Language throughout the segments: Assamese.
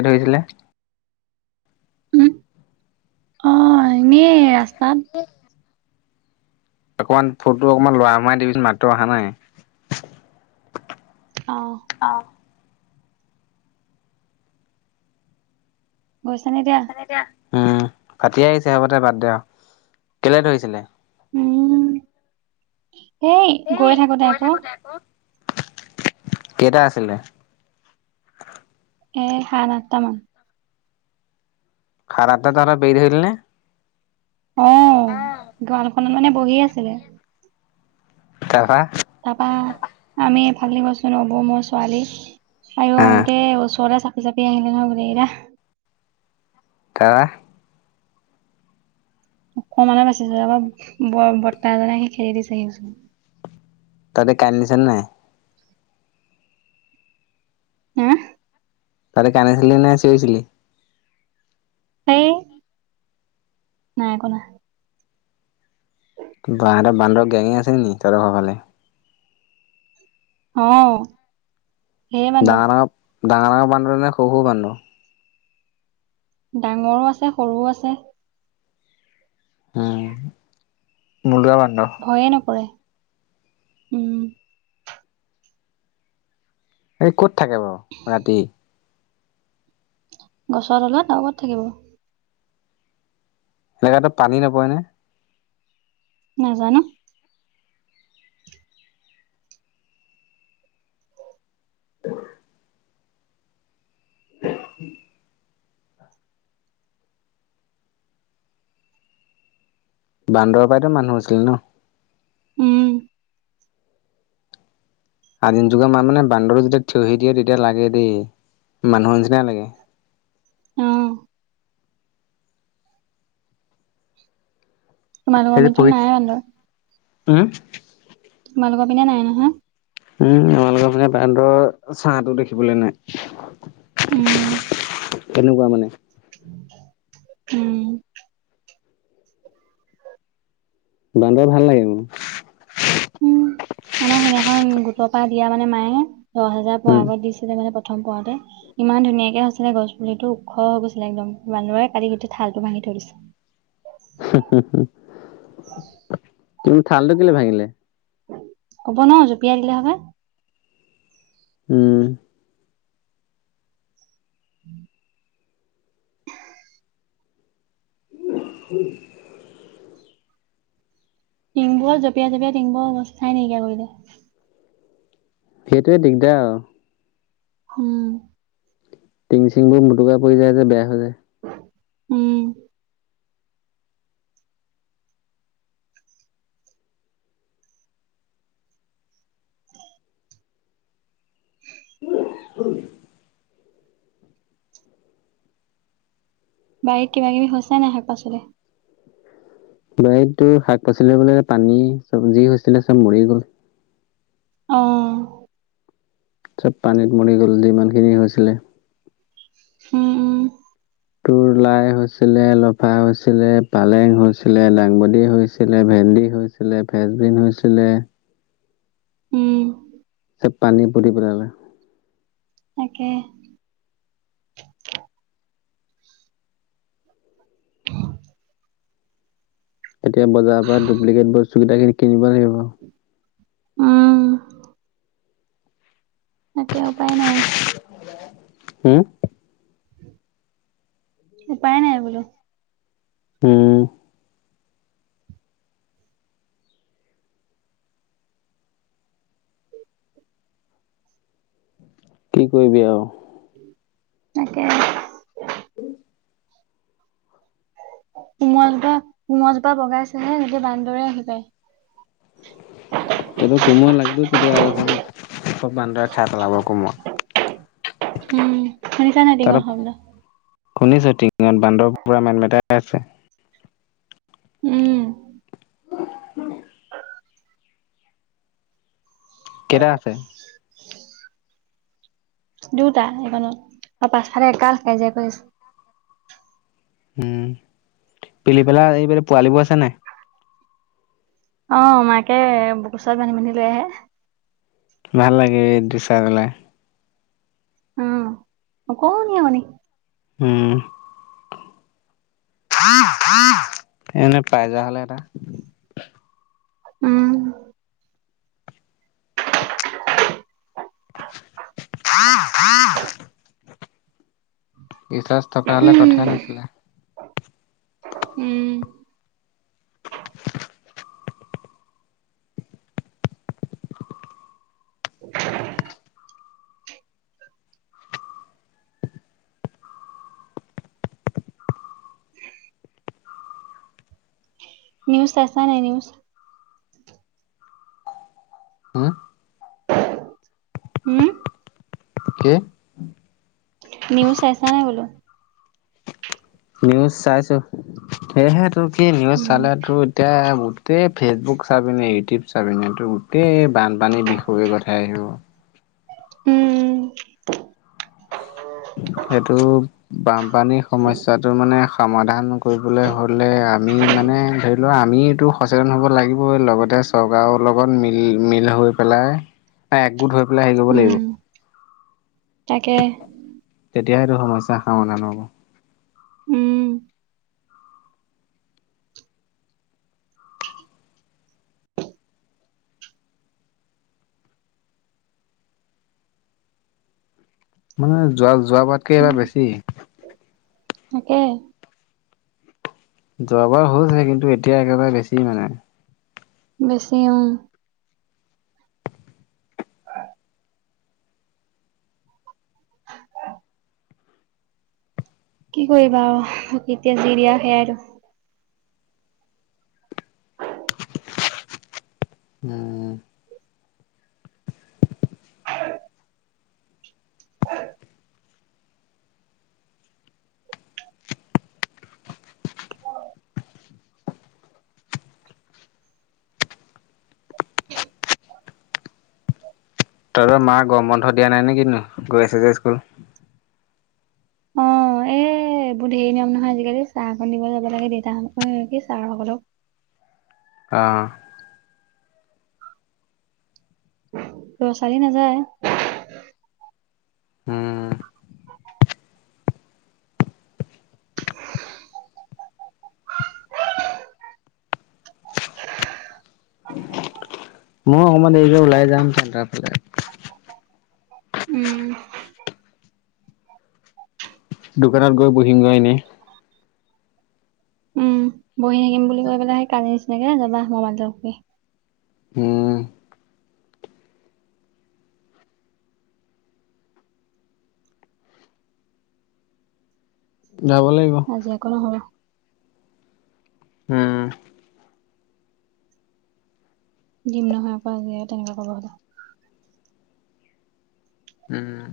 ধৰিছিলে উম অ এনেই ৰাস্তাত অকণমান ফোনটো অকণমান লৰাই মৰাই দিবি চোন মাতটো অহা নাই অ গৈছানে এতিয়া? উম, ফাটি আহিছে হবদে বাদ দে কেলে ধৰিছিলে উম, সেই গৈ থাকোতে আকৌ কেইটা আছিলেঁ এ, সাত আঠটা মান ভাৰাটোত আৰু বেল হলনে অ ৱাল কনচেং বহি আছে তাৰ পা তাপা আমি এইফালে দি গৈছোঁ নবৌ, মাই, ছোৱালী আৰু হা গোতে ওচৰ যাপি আহিবি ন গোটেই কেইটা তাপা অকমানে বাচিছো ব বট্টা এজনে আহি খেদি দিছে তাতে কাৰেন্ট দিছে নাই [inaudible] তহঁতে কান্দিছিলি নে চিঞৰিছিলি? হেই, নাই কন্দা। বাহঁতৰ বান্দৰ গেং আছে নেকি [unintelligible] অ' ধেৰ বান্দৰ ডাঙৰ ডাঙৰ, ডাঙৰ ডাঙৰ বান্দৰ নে সৰু সৰু বান্দৰ? ডাঙৰো আছে সৰুও আছে উম, মলোৱা বান্দৰ! ভয়ে নকৰে! উম এই ক'ত থাকে বাৰু ৰাতি? গছৰ ডালত, আৰু ক'ত থাকিব! সেহেঁতৰ [unintelligible] পানী নপৰেনে? নেজানো। [inaudible] বান্দৰৰ পৰাইতো মানুহ হৈছিল ন? উম আদিম যুগৰ মা মানে বান্দৰটো যেতিয়া থিয়হি দিয়ে, তেতিয়া লাগে দেই, মানুহৰ নিচিনাই লাগে। উম তোমালোকৰ সেই যে পিনেতো পৰি নাই বান্দৰ? উম তোমালোকৰ পিনে নাই নহয়? উম, আমালোকৰ পিনে বান্দৰৰ ছাঁটোও দেখিবলে নাই। উম, তেনেকুৱা মানে উম উম বান্দৰ ভাল লাগে মোৰ। উম। আমাৰ সেইদিনাখন, গোটৰ পৰা দিয়া মানে মায়ে, দহ হেজাৰ পোৱাৰ উম, আগত দিছিলে নহয় প্ৰথম পাওঁতে ইমান ধুনীয়াকে হৈছিলে গছ পুলিটো, ওখ হৈ গৈছিলে একদম, বান্দৰে কালি গোটেই ঠালটো ভাঙি থৈ দিছে। কিন্তু ঠালটো কেলে ভাঙিলে? ক'ব নোৱাৰো, জপিয়াই দিলে [unintelligible] উম [inaudible] [inaudible] [inaudible] টিংবোৰত জঁপিয়াই জঁপিয়াই টিংবোৰৰ অৱস্থাই নাইকিয়া কৰিলে। সেইটোৱে দিগদাৰ আৰু উম টিং চিংবোৰ মোটোকা পৰি যায় যে, বেয়া হৈ যায়। উম [inaudible] বাৰীত কিবা কিবি হৈছে নাই শাক পাচলি? বাৰীতটো শাক পাচলি [unintelligible] পানী, চব্জি হৈছিলে চব মৰি গ'ল। অ' চব পানীত মৰি গ'ল [unintelligible] হৈছিলে। উম তোৰ লাই হৈছিলে, লফা হৈছিলে, পালেং হৈছিলে, লাংবাদী হৈছিলে, ভেন্দি হৈছ ছিলে ফেচবিন হৈছিলে। উম। চব পানী পুতি পেলালে। তাকে। এতিয়া বজাৰৰ পৰা ডুপ্লিকেট বস্তু কেইটা [unintelligible] কিনিব লাগিব। উম। তাকে উপায় নাই আৰু। হম? উপায় নাই বোলো। উম। কি কৰিবি আৰু। তাকে। [inaudible] সোমোৱা জোতা, সোমোৱা জোতা বগাইছেহে এতিয়া বান্দৰে আহি পায়। [unintelligible] [inaudible] তহঁতৰ কোমৰা [unintelligible] তেতিয়া দেখোন চব বান্দৰে খাই পেলাব কোমোৰা। [unintelligible] [inaudible] উম, সেইকাৰণে টিঙৰ শব্দ। শুনিছো টিঙত বান্দৰে পুৰা মেটমেটাই আছে। উম। [inaudible] কেইটা আছে? দুটা এইখনত আৰু পাছফালে একাল কাজিয়া কৰি আছে। হম, পিলি পেলা এইবেলি পোৱালীবোৰ আছে নাই? অ', মাইকে [unintelligible] ওচৰ বান্ধি বান্ধি লৈ আহে। ভাল লাগে এইটো চাই পেলাই। অ', অকণি অকণি। হম। এনে পাই যোৱা হ'লে এটা। উম। [inaudible] ৰিছাৰ্ছ থকা হ'লে, উম কথাই নাছিলে। উম। নিউজ চাইছা নাই, নিউজ? অ। উম। কি? নিউজ চাইছা নাই, বোলো? নিউজ চাইছোঁ, সেয়েহে তোৰ কি নিউজ উম চালে তোৰ এতিয়া বুট টেই ফেচবুক চাবিনে, ইউটিউব চাবিনে, তো গোটেই বানপানী বিষয়ে কথা আহিব। উম, উম। সেইটো বানপানীৰ সমস্যাটোৰ মানে সমাধান কৰিবলৈ হ'লে, আমি মানে ধৰি লোৱা আমিতো সচেতন হ'ব লাগিবই। লগতে চৰকাৰৰ লগত মিলি, মিল হৈ পেলাই একগোট হৈ পেলাই, হেৰি কৰিব উম লাগিব। তাকে। তেতিয়াহে, তোৰ সমস্যা সমাধান হ'ব। উম উম, যোৱা যোৱাবাৰতক এইবাৰ বেছি। তাকে। যোৱাবাৰ হৈছে, কিন্তু এতিয়া একেবাৰে বেছি নাই। বেছি উম। [unintelligible] কি কৰিবা এতিয়া যি দিয়া সেয়াই আৰু। উম। তহঁতৰ মা, গৰম বন্ধ দিয়া নাই নে কিতোনো, গৈ আছে যে স্কুল? অ' এ, এইবোৰ ধেই নিয়ম নহয় আজিকালি, চাহ অকণ দিব যাব লাগে দেউতাহ এ কি ছাৰ সকলক। অঁ লৰা ছোৱালি নাযায়। উম। মইও অকণমান দেৰিকে ওলাই যাম চেণ্টাৰ ফালে। উম। দোকানত গৈ বহিম গৈ এনেই। উম, বহি থাকিম বুলি কৈ পেলাই, সেই কালি নিচিনাকে যাবা মোবাইলটো টিপি। উম। যাব লাগিব। আজি আকৌ নহল। উম। দিম নহয় আকৌ, আজি তেনেকুৱা কৰিব হ'লে। উম,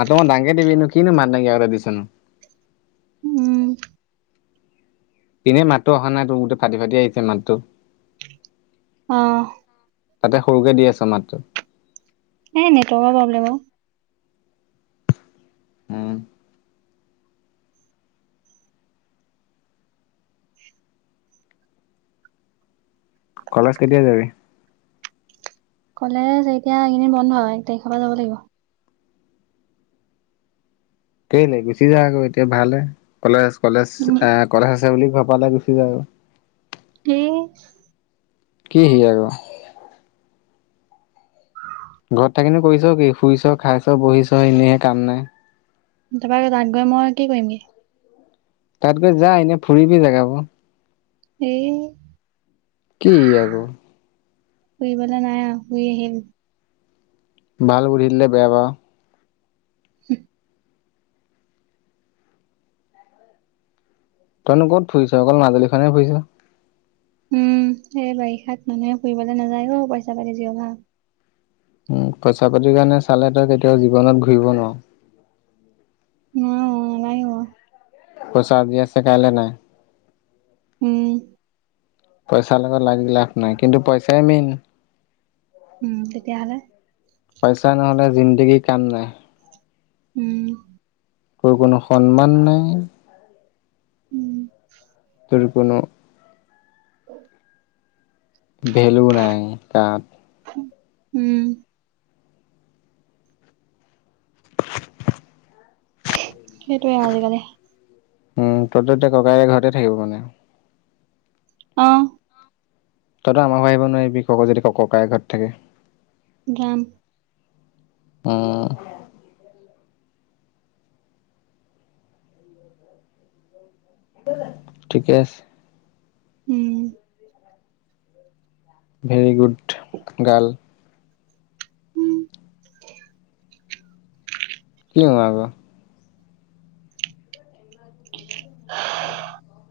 মাতটো অকণমান ডাঙৰকৈ দিবিনো, কিনো মাত নাইকিয়াকে দিছ নো। উম। এনেই মাতটো অহা নাই, তোৰ গোটেই ফাটি ফাটি আহিছে মাতটো। অঁ। তাতে সৰুকে দি আছ মাতটো। এই নেটৱৰ্কৰ প্ৰব্লেম ঔ। উম কলেজ কেতিয়া যাবি? কলেজ এতিয়া এইকেইদিন বন্ধ, এক তাৰিখৰ পৰা যাব লাগিব। কেইলে গুচি যা আকৌ এতিয়া ভাল হে কলেজ কলেজ উম, এ কথা আছে বুলি ঘৰৰ পৰা ওলাই গুচি যা। কি? কি হি আক? ঘৰত থাকি নু কৰিছ কি শুইছ খাইছ বহিছ এনেই কাম নাই। তাৰ পৰা আৰু তাত গৈ মই কি কৰিম গে? তাত গৈ যা, এনেই ফুৰিবি জেগাবোৰ। হি কি হি আক? ফুৰিবলৈ নাই আও ফুৰি আহিম। ভাল বুদ্ধি দিলে বেয়া পাও। উ তইনো কত ফুৰিছ অকল মাজুলীখন হে ফুৰিছ উম এই বাৰিষাত মানুহে ফুৰিবলৈ নাযায় অ পইচা পাতিৰ যি অভাৱ উ পইচা পাতিৰ কাৰণে চালে তই কেতিয়াও জীৱনত ঘূৰিব নোৱাৰ উ হু নাযাইও পইছা আজি আছে কাইলে নাই উম পইছাৰ লগত লাগি লাভ নাই কিন্তু পইছাএ মেইন উম তেতিয়াহ'লে পইছা নহলে জিন্দেগীত কাম নাই উম তোৰ কোনো সন্মান নাই উম তোৰ কোনো ভেলু নাই তাত উম হেটোৱে আজিকালি উম তোৰতো এতিয়া ককায়েৰে ঘৰতে থাকিব মানে অ তইতো আমাৰ ঘৰ আহিব নোৱাৰিবি কক যদি ককায়ে ঘৰত থাকে গাম উম ঠিকে আছে উম ভেৰি গুড গাৰ্ল উম কি উ আকৌ [unintelligible] [inaudible]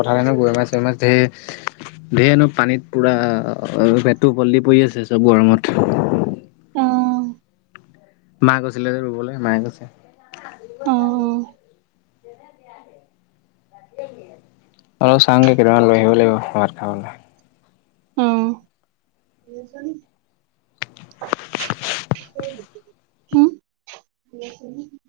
পথাৰত এনে গৈৰৈ মাছ চৰৈ মাছ ধেৰ ঢেৰনো পানীত পুৰা পেটটো উপৰলে দি পৰি আছে চব গৰমত অ মা গৈছিলে যে ৰুবলৈ মায়ে কৈছে অ', অ', অলপ চাওঁগে কেইটামান লৈ আহিব লাগিব ভাত খাবলৈ অ হম